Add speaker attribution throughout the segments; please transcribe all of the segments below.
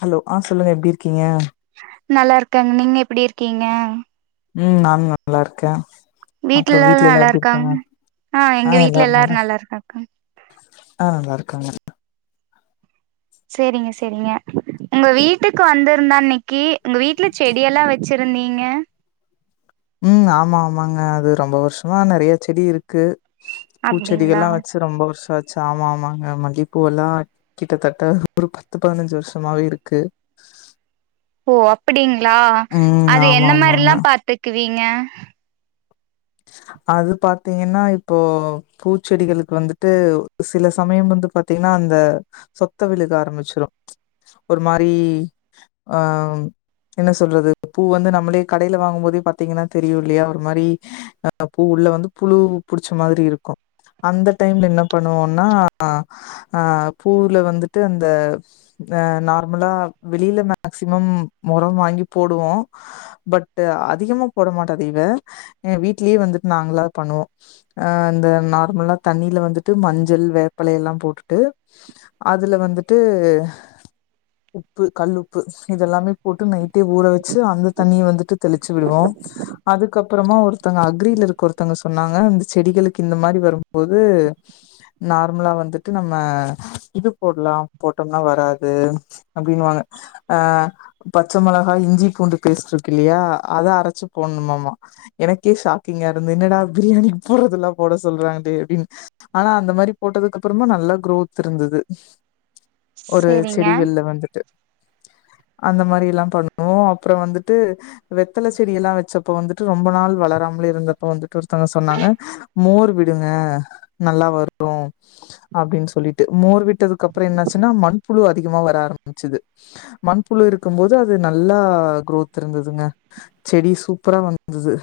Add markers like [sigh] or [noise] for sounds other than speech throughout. Speaker 1: Hello ஆ சொல்லுங்க எப்டி இருக்கீங்க
Speaker 2: நல்லாருக்கங்க நீங்க எப்டி இருக்கீங்க
Speaker 1: ம் நானு நல்லா இருக்கே
Speaker 2: வீட்ல
Speaker 1: அப்றோ
Speaker 2: எல்லாரு
Speaker 1: வீட்லல்லா
Speaker 2: நல்லா
Speaker 1: எப்டி
Speaker 2: இருக்காங்
Speaker 1: இருக்காங்க
Speaker 2: ஆ எங்க
Speaker 1: அ
Speaker 2: வீட்ல
Speaker 1: எல்லாரு
Speaker 2: நல்லா
Speaker 1: நல்லாருக்கு
Speaker 2: இருக்காங்க
Speaker 1: ஆ நலாலாருக்காங்க
Speaker 2: சேரிங்க சேரிங்க உங்க வீட்டுக்கு வந்திருந்த அன்னைக்கு உங்க வீட்ல செடியெல்லா வச் சிருந்தீங்க
Speaker 1: ம் ஆமா ஆமாங்க அது ரொம்ப வருஷமா நறைய செடி இருக்கு
Speaker 2: அப்டிங்களா
Speaker 1: பூச்செடிகள்ல்லா வச்சு ரொம்ப வர்ஷோ ஆச்சு ஆமா ஆமாங்க மல்லிப்பூவெல்லா கிட்டத்தட்ட ஒரு பத்து பதினஞ்சு வருஷமாவே இருக்கு
Speaker 2: ஓ அப்டிங்ளா
Speaker 1: ம்
Speaker 2: அது
Speaker 1: ஆமா
Speaker 2: எந்த
Speaker 1: ஆமாங்க
Speaker 2: மாரில்லா பாத்துக்குவீங்க
Speaker 1: அது பாத்திங்கன்னா இப்போ பூச்செடிகளுக்கு வந்துட்டு சில சமயம் வந்து பாத்திங்கன்னா அந்த சொத்த விலுக ஆரம்பிச்சிரு ஒரு மாரி அ என்ன சொல்றது பூ வந்து நம்ளே கடையில வாங்கு போதே பாத்திங்கன்னா தெரியு இல்லையா ஒரு மாதிரி அ பூ உள்ள வந்து புழு புடிச்ச மாதிரி இருக்கு அந்த டைம்ல என்ன பண்ணுவோனா அ பூல வந்துட்டு அந்த அ நார்மலா வெளியில மேக்சிமம் மொரோ வாங்கி போடுவோ பட் அதிகமா போட மாட்டோ தவிர வீட்லியே வந்துட்டு நாங்ளா பண்ணுவோ அ இந்த நார்மலா தண்ணில வந்துட்டு மஞ்சள் வேப்பல எல்லா போட்டுட்டு அதுல வந்துட்டு உப்பு கல்லுப்பு இதெல்லாமே போட்டு நைட்டே ஊற வச்சு அந்த தண்ணிய வந்துட்டு தெளிச்சு விடுவோ அதுக்கப்றமா ஒரு ஒருத்தங்க அக்ரில இருக்க ஒருத்தங்க சொன்னாங்க இந்த செடிகளுக்கு இந்த மாதிரி வரும்போது நார்மலா வந்துட்டு நம்ம இது போட்லா போட்டோம்னா வராது அப்டின்னுவாங்க அ பச்ச மெளகா இஞ்சி பூண்டு பேச்ட்டு இருக்கு இல்லையா அத அரச்சு போட்ணுமாமா எனக்கே ஷாக்கிங்கா இருந்துது என்னடா பிரியாணிக்கு போட்றதுல்லா போட சொல்றாங்ளே அப்டின்னு ஆனா அந்த மாதிரி போட்டதுக்கு அப்றமா நல்லா குரோத் இருந்துது ஒரு
Speaker 2: சேரிங்க
Speaker 1: செடிகள்ல வந்துட்டு அந்த மாதிரி எல்லா பண்ணுவோ அப்றோ வந்துட்டு வெத்தல செடிய எல்லா வச்சப்ப வந்துட்டு ரொம்ப நாள் வளராமலே இருந்தப்ப வந்துட்டு ஒருத்தங்க சொன்னாங்க மோர் விடுங்க நல்லா வரு அப்டின் சொல்லிட்டு மோர் விட்டதுக்கு அப்றோ என்னாச்சுன்னா மண்புழு அதிகமா வர ஆரம்பிச்சுது மண்புழு இருக்கும்போது அது நல்லா குரோத் இருந்துதுங்க செடி சூப்பரா வந்துது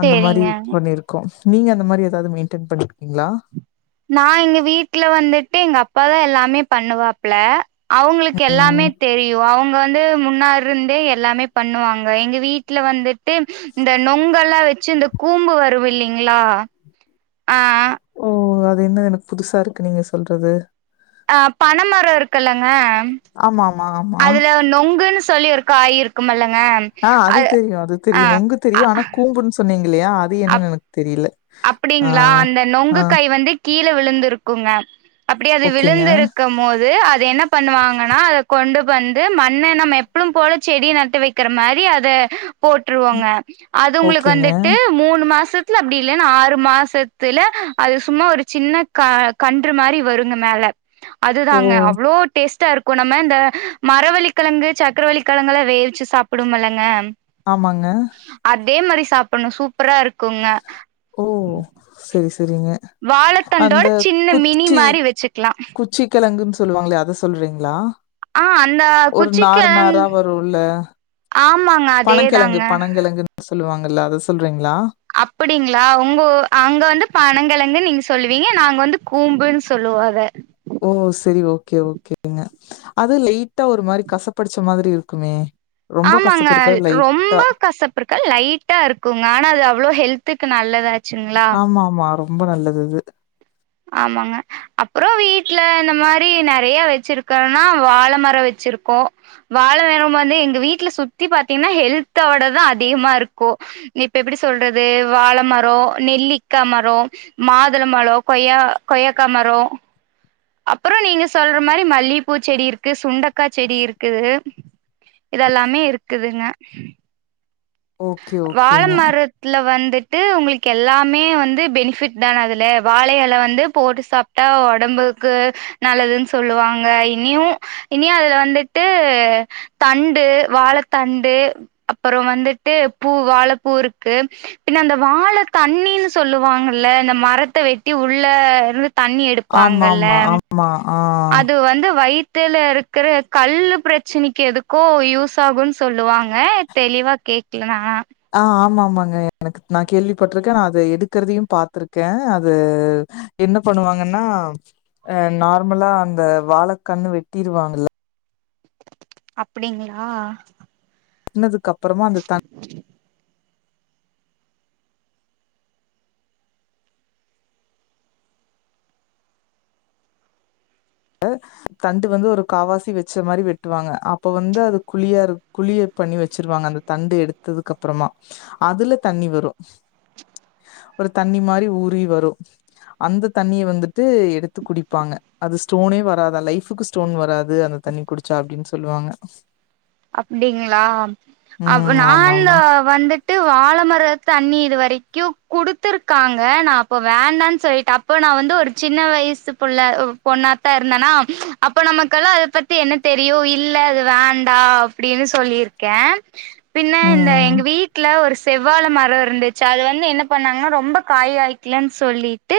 Speaker 1: அந்த மாரி
Speaker 2: சேரிங்க
Speaker 1: பண்ணிர்க்கோ நீங்க அந்த மாதிரி ஏதாவது மெயின்டன் பண்ணிருக்கீங்ளா
Speaker 2: நா எங்க வீட்டல வந்துட்டு எங்க அப்பாதா எல்லாமே பண்ணுவாப்ல அவுங்ளுக்கு எல்லாமே
Speaker 1: ம்
Speaker 2: தெரியு அவுங்க வந்து முன்னாருந்தே எல்லாமே பண்ணுவாங்க எங்க வீட் ல வந்துட்டு இந்த நொங்கெல்லா வச்சு இந்த கூம்பு வரு இல்லைங்ளா ஆ
Speaker 1: ஓ அது என்ன எனக்கு புதுசா இருக்கு நீங்க சொல்றது
Speaker 2: ஆ பன மரோ இருக்குல்லங்க
Speaker 1: ஆமா ஆமா ஆமா
Speaker 2: நொங்குன் சொல்லி ஒரு காய் இருக்குமல்லங்க
Speaker 1: அ அது தெரியு அது
Speaker 2: ஆ
Speaker 1: தெரியு நொங்கு தெரியு ஆனா கூம்புன் சொன்னீங்கல்லையா அது
Speaker 2: அ
Speaker 1: என்னன்னு எனக்கு தெரில
Speaker 2: அப்டிங்களா அந்த நொங்கு காய் வந்து கீழ விழுந்துருக்குங்க அப்டி அது
Speaker 1: ஓகேங்க,
Speaker 2: விழுந்துருக் இருக்கம் போது அது என்ன பண்ணுவாங்கன்னா அத கொண்டு வந்து மண்ண நம்ம எப்பளும் போல செடி நட்டு வைக்க இருக்கிற மாரி அத போட்டுருவோங்க அது உங்களுக்கு
Speaker 1: ஓகேங்க.
Speaker 2: வந்துட்டு மூணு மாசத்துல அப்டி [unintelligible] ஆறு மாசத்துல அது சும்மா ஒரு சின்ன கன்று மாரி வருங்க மேல
Speaker 1: ஓ!
Speaker 2: அதுதாங்க அவ்ளோ டேஸ்ட்டா இருக் கு நம்ம இந்த மரவள்ளிகெழங்கு சக்கரவள்ளிகெழங்கு எல்லா வேவிச்சு சாப்பிடுவோமல்லங்க
Speaker 1: ஆமாங்க
Speaker 2: அதே மாரி சாப்பிட்ணு சூப்பரா இருக்குங்க
Speaker 1: ஓ செரி செரிங்க
Speaker 2: வாழத்தண்டோட சின்ன மினி மாரி வெச்சுக்கலா
Speaker 1: சீக்கலங்குன்னனு சொல்லுவாங்களா அத சொல்றீங்களா
Speaker 2: ஆ அந்த
Speaker 1: ஒரு நார்
Speaker 2: குச்சிக்கெழங்
Speaker 1: நாரா
Speaker 2: ஆமாங்
Speaker 1: பனங்கெழங்கு பனங்கெழங்குன்னு சொல்லுவாங்கல்ல அத சொல்றீங்களா
Speaker 2: அப்பிடீங்களா உங்க அங்க வந்து பனங்கெழங்குன்னு நீங்க சொல்லுவீங்க நாங்க வந்து கூம்புன்னு சொல்லுவோ அத
Speaker 1: ஓ செரி ஓகே ஓகேங்க அது லைட்டா ஒரு மாரி கசப்படிச்ச மாரி இருக்குமே ரொம்ப
Speaker 2: ஆமாங்க
Speaker 1: கசப்பு இருக்காது,
Speaker 2: ரொம்ப
Speaker 1: லைட்டா.
Speaker 2: கசப் பு இருக்காது லைட்டா இருக்குங்க ஆனா அது அவ்ளோ ஹெல்த்துக்கு நல்லது
Speaker 1: ஆமா ஆமா ரொம்ப நல்லது அது
Speaker 2: ஆமாங்க அப்றோ வீட்ல இந்த மாரி நெறைய வெச்சிருக்கோன்னா வாழ மரோ வெச்சிருக்கோ வாழ மரோ வந்து எங்க வீட்ல சுத்தி பாத்தீங்கன்னா ஹெல்தோடதா அதிகமா இருக்கு இப்ப எப்டி சொல்றது வாழமரோ நெல்லிக்கா மரோ மாதுள பழோ கொய்யா கொய்யாக்கா மரோ அப்றோ நீங்க சொல்ற மாரி மல்லிப்பூ செடி இருக்கு சுண்டக்கா செடி இருக்குது இதெல்லாமே இருக்குதுங்க
Speaker 1: ஓகே,
Speaker 2: வாழ
Speaker 1: ஓகேங்க.
Speaker 2: மரத் துல வந்துட்டு உங்களுக்கு எல்லாமே வந்து பெனிஃபிட் தான அதுல வாழ எல வந்து போட்டு சாப் டா ஒடம்புக்கு நல்லதுன்னு சொல்லுவாங்க இன்னியு இன்னியு அதுல வந்துட்டு தண்டு வாழத்தண்டு அப்புறோ வந் ட்டு பூ வாழப்பூ இருக்கு பின்னு அந்த வாழ தண்ணின்னு சொல்லுவாங்கல்ல இந்த மரத்த வெட்டி உள்ள இருந்து தண்ணி எடு எடுப்பாங்கல்ல
Speaker 1: ஆமாமா, ஆமா ஆ
Speaker 2: அது வந்து வயித் தில இருக்கிற கல் பிரச்சனைக்கு எதுக்கோ யூஸ் ஆகுன்னு சொல்லுவாங்க தெளிவா கே க்கல நா ஆனா
Speaker 1: ஆ ஆமா ஆமாங்க எனக்கு நா கேள்விப்பட்டிருக்கே நா அத எடுக்கிறதையு பாத்துருக்கே அது என்ன பண்ணுவாங்கன்னா ஆ நார்மலா அந்த வாழ கண்ணு வெட்டிருவாங்கல்ல
Speaker 2: அப்பிடிங்களா
Speaker 1: பன்னதுக்கு அப்புறமா அந்த தண் ல தண்டு வந்து ஒரு காவாசி வெச்ச மாரி வெட்டுவாங்க அப்ப வந்து அது குழியா குழிய பண்ணி வெச்சிருவாங்க அந்த தண்டு எடுத்ததுக்கு அப்புறமா அதுல தண்ணி வரு ஒரு தண்ணி மாரி ஊறி வரு அந்த தண்ணிய வந்துட்டு எடுத்து குடிப்பாங்க அது ஸ்டோனே வராத லைஃப்புக்கு ஸ்டோன் வராது அந்த தண்ணி குடிச்சா அப்டின்னு சொல்லுவாங்க
Speaker 2: அப்படிங்களா அப்
Speaker 1: ம் ஆமா
Speaker 2: நாலு
Speaker 1: ஆமா
Speaker 2: வந்துட்டு வாழ மர தண்ணி இது வரைக்கு குடுத்துருக்காங்க நா அப்ப வேண்டான் சொல்லிட்ட அப் ப நா வந்து ஒரு சின்ன வயசு புள்ள அ பொண்ணாதா இருந்தனா அப்ப நமக்கெல்லா அத பத் தி என்ன தெரியு இல்ல அது வேண்டா அப்படினு சொல்லிருக்கே பின்ன இந்த
Speaker 1: ம்
Speaker 2: எங்க வீட்ல ஒரு செவ்வாழ மரோ இருந்துச்சு அது வந்து என்ன பண்ணாங்ன்னா ரொம்ப காய் காயிக்கலன் சொல்லிட்டு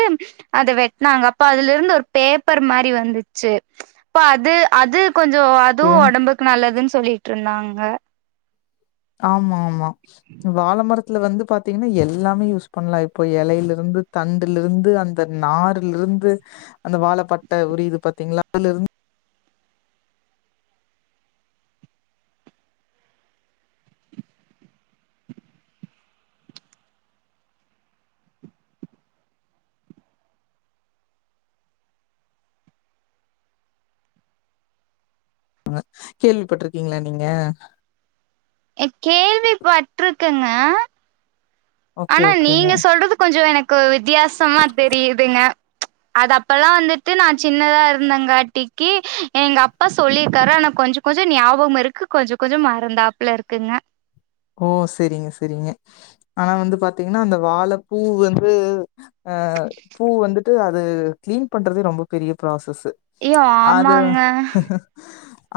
Speaker 2: அத வெட்னாங்க அப்ப அதுல இருந்து ஒரு பேப்பர் மாரி வந்துச்சு ப்ப அது அது கொஞ்சோ அதுவு
Speaker 1: ஓகே
Speaker 2: ஒடம்புக்கு நல்லதுன் சொல்லிட்ருந்தாங்க
Speaker 1: ஆமா ஆமா வாழமரத் துல வந்து பாத்தீங்கன்னா எல்லாமே யூஸ் பண்லா இப்போ எலையிலிருந்து தண்டுலிருந்து அந் த நாருலிருந்து அந்த வாழப்பட்ட உரியிது பாத்தீங்ளா அதுலிருந் ங்க கேள்விப்பட்ருக்கீங்ளா நீங்க
Speaker 2: அ கேள்விப்பட்ருக்கங்க
Speaker 1: ஓகே
Speaker 2: ஆனா
Speaker 1: ஓகேங்க
Speaker 2: நீங்க சொல்றது கொஞ்சோ எனக்கு வித்தியாசமா தெரியுதுங்க அது அப்பல்லா வந்துட்டு நா சின்னதா இருந்தேங்காட்டிக்கு எங்க அ ப்பா சொல்லியிருக்காரு ஆனா கொஞ்சோ கொஞ்சோ ஞாபோமிருக்கு கொஞ்சோ கொஞ்சோ மறந்தாப்புல இருக்குங்க
Speaker 1: ஓ செரிங்க செரிங்க ஆனா வந்து பாத்தீங்கன்னா அந்த வாழப்பூ வந்து ஆ பூ வந்துட்டு அது க்ளீன் பண்றதே ரொம்ப பெரிய ப்ராசஸ்ஸு
Speaker 2: ஐயோ
Speaker 1: அது
Speaker 2: ஆமாங்க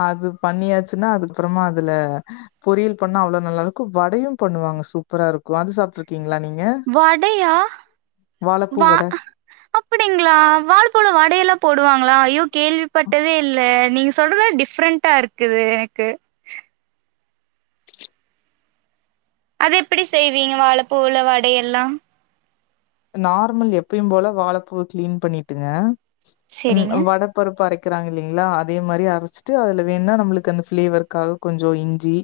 Speaker 1: அது பண்ணியாச்சுன்னா அதுக்கப்புறமா அதுல பொரியல் பண்ணா அவ்ளோ நல்லா இரு க்கு வடையு பண்ணுவாங்க சூப்பரா இருக் கு அது சாப்ட்ருக்கீங்களா நீங்க
Speaker 2: வடையா
Speaker 1: வாழப்பூ வட
Speaker 2: அப்படி ங்ளா வாழ பூல வடையெல்லா போடுவாங்களா ஐயோ கேள்விப்பட்டதே இல்ல நீங்க சொல்றதே டிஃப்ரெண்டா இரு க்குது எனக்கு அது எப்படி செய்வீங்க வாழப்பூவுல வடை எல்லா
Speaker 1: நார்மல் எப்பயும் போல வாழப்பூவ க்ளீன் பண்ணிட்டுங்க ம்
Speaker 2: செரிங்க
Speaker 1: வட பருப்பு அரைக்கிறாங்க இல்லீங்ளா அதே மாரி அரச்சுட்டு அதுல வேண்ணா நம்மளுக்கு அந்த ஃபிளேவருக்காக கொஞ்சோ இஞ்சி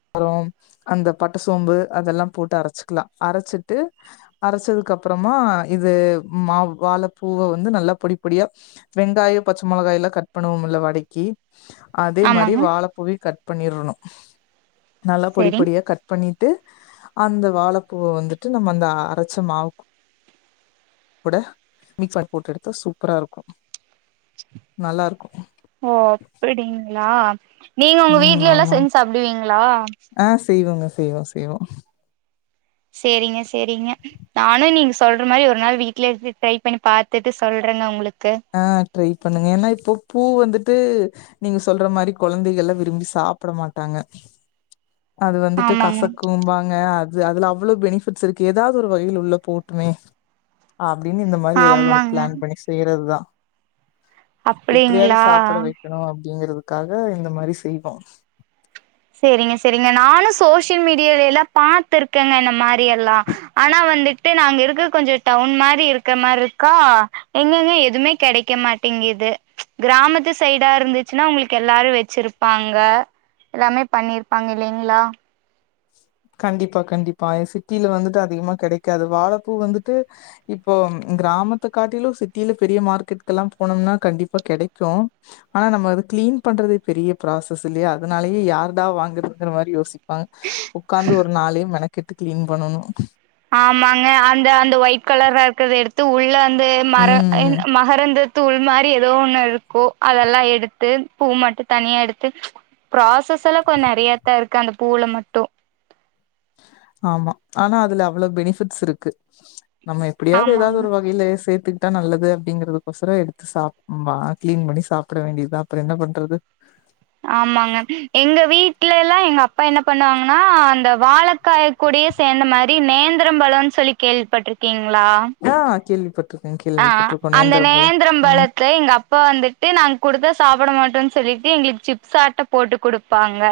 Speaker 1: அப்பறோ அந்த பட்ட சோம்பு அதெல்லா போட்டு அரச்சுக்லா அரச்சிட்டு அரச்சதுக்கு அப்றமா இது மாவ் வாழப்பூவ வந்து நல்லா பொடி பொடியா வெங்காயோ பச்ச மொளகாயெல்லா கட் பண்ணுவோமுல்ல வடைக்கி அதே மாரி
Speaker 2: ஆமாங்க
Speaker 1: வாழப்பூவயு கட் பண்ணிறணு நல்லா பொடி
Speaker 2: செரி
Speaker 1: பொடியா கட் பண்ணிட்டு அந்த வாழப்பூவ வந்துட்டு நம்ம அந்த அரச்ச மாவு கூட மிக்ஸ் பண்ணி போட்டு எடுத்தா சூப்பரா இருக்கு நல்லா இருக்கு
Speaker 2: ஓ அப்படிங்கிளா நீங்க உங்க
Speaker 1: ம்
Speaker 2: வீட்லெல்லா
Speaker 1: ஆமாம்
Speaker 2: செஞ்ச் சாப்டுவீங்களா
Speaker 1: ஆ செய்வோங்க செய்வோ செய்வோ
Speaker 2: செரிங்க செரிங்க நானு நீங்க சொல்ற மாரி ஒரு நாள் வீட்ல எடுத்து ட்ரை பண்ணி பாத்துட்டு சொல்றேங்க உங்களுக்கு
Speaker 1: ஆ ட்ரை பண்ணுங்க ஏனா இப்போ பூ வந்துட்டு நீங்க சொல்ற மாரி கொழந்தைகள்லா விரும்பி சாப்பட மாட்டாங்க அது வந்துட்டு
Speaker 2: ஆமாங்க
Speaker 1: கசக்கும்பாங்க அ து அதுல அவ்ளோ பெனிஃபிட்ஸ் இருக்கு எதாது ஒரு வகைல உள்ள போட்டுமே அப்டின்னு இந்த மாரி எதாவ்து ஒரு
Speaker 2: ஆமாங்க
Speaker 1: ப்ளான் பண்ணி செய்யறதுதா எப்டியாது
Speaker 2: அப்டிங்களா
Speaker 1: சாப்புட வெய்க்கணு அப்டிங்கறதுக்காக இந்த மாரி செய்வோ
Speaker 2: சேரிங்க சேரிங்க நானு சோசியல் மீடியாலல்லா பாத்துருக்கேங்க இந்த மாரி எல்லா ஆனா வந்துட்டு நாங்க இருக்க கொஞ்ச டவுன் மாரி இருக்க மார் இருக்கா எங்கேங்க எதுமே கெடைக்க மாட்டேங்கிது கிராமத்து சைடா இருந்துச்சுன்னா உங்களுக்கு எல்லாரு வச்சுருப் பாங்க எல்லாமே பண்ணிருப்பாங்க இல்லீங்கிளா
Speaker 1: கண்டிப்பா கண்டிப்பா ய சிட்டில வந்துட்டு அதிகமா கெடைக்காது வாழப்பூ வந்துட்டு இப்போ கிராமத்த காட்டிலு சிட்டில பெரிய மார்க்கெட்கலா போனம்னா கண்டிப்பா கெடைக்கு ஆனா நம்ம அது கிளீன் பண்றதே பெரிய ப்ராசஸ் இல்லியா அதுனாலயே யார்டா வாங்குதுங்கிற மாரி யோசிப் பாங்க உக்காந்து ஒரு நாளே மெனக்கெட்டு கிளீன் பண்ணணு
Speaker 2: ஆமாங்க அந்த அந்த ஒயிட் கலரா இருக்கத எடுத்து உள்ள வந்து மர இந்
Speaker 1: ம்
Speaker 2: மகரந்த தூள் மாரி ஏதோ ஒண்ணு இருக்கு அதெல்லா எடுத்து பூ மட்டு தனியா எடுத்து ப்ராசஸ் எல்லா கொஞ்ச நெறயாத்தா இருக்கு அந்த பூவுல மட்டு
Speaker 1: ஆமா ஆனா அதுல அவ்ள பெனிஃபிட்ஸ் இருக்கு நம்ம எப்டியாது ஏதாது
Speaker 2: ஆமாங்க
Speaker 1: ஒரு வகைல சேத்து கிட்டா நல்லது அப்டிங்கது ஒசரோ எடுத்து சாப் ப கிளீன் பண்ணி சாப்ட வேண்டியதா அப்ற என்ன பண்றது
Speaker 2: ஆமாங்க எங்க வீட்லல்லா எங்க அப்பா என்ன பண்ணுவாங்கனா அந்த வாழ காய கூடயே சேந்த மாரி நேந்திரம் பழோனு சொல்லி கேள்விப்பட்ருக்கீங்களா
Speaker 1: ஆ கேள்வி பட்
Speaker 2: ஆ அந்த நேந்திரம்
Speaker 1: ம்
Speaker 2: பழத்த எங்க அப் பா வந்துட்டு நாங்க குடுத்தா சாப்ட மாட்டோனு சொல்லிட்டு எங்களுக்கு சிப்ஸ் ஆட்டோ போட்டு குடுப்பாங்க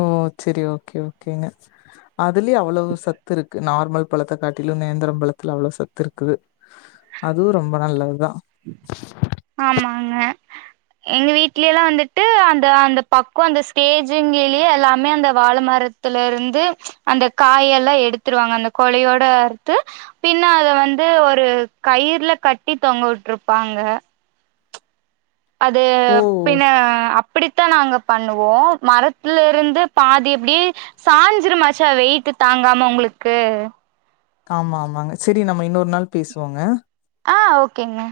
Speaker 1: ஓ செரி ஓகே ஓகேங்க அதுலயே அவ்ளவு சத்து இருக்கு நார்மல் பழத்த காட்டிலு நேந்திர பழத்துல அவ்ள சத்து இருக்குது அதுவு ரொம்ப நல்லது தா
Speaker 2: ஆமாங்க எங்க வீட்லியல்லா வந்துட்டு அந்த அந்த பக்கோ அந்த ஸ்டேஜிங்கயே எல்லாமே அந்த வாழ மரத் த்துல இருந்து அந்த காய எல்லா எடுத்துருவாங்க அந்த கொலயோட அறுத்து பின்ன அத வந்து ஒரு கயிர்ல கட்டி தொங்க உட்ருப்பாங்க அது
Speaker 1: ஓ
Speaker 2: பின அப் ப்படித்தா நாங்க பண்ணுவோ மரத்துல இருந்து பாதி எப்டி சாஞ்சுருமாச்சா வெயிட்டு தாங்காம உங்களுக்கு
Speaker 1: ஆமா ஆமாங்க சரி நம்ம இன்னோர் நாள் பேசுவோங்க
Speaker 2: ஆ ஓகேங்க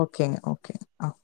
Speaker 1: ஓகேங்க ஓகேங்க ஆ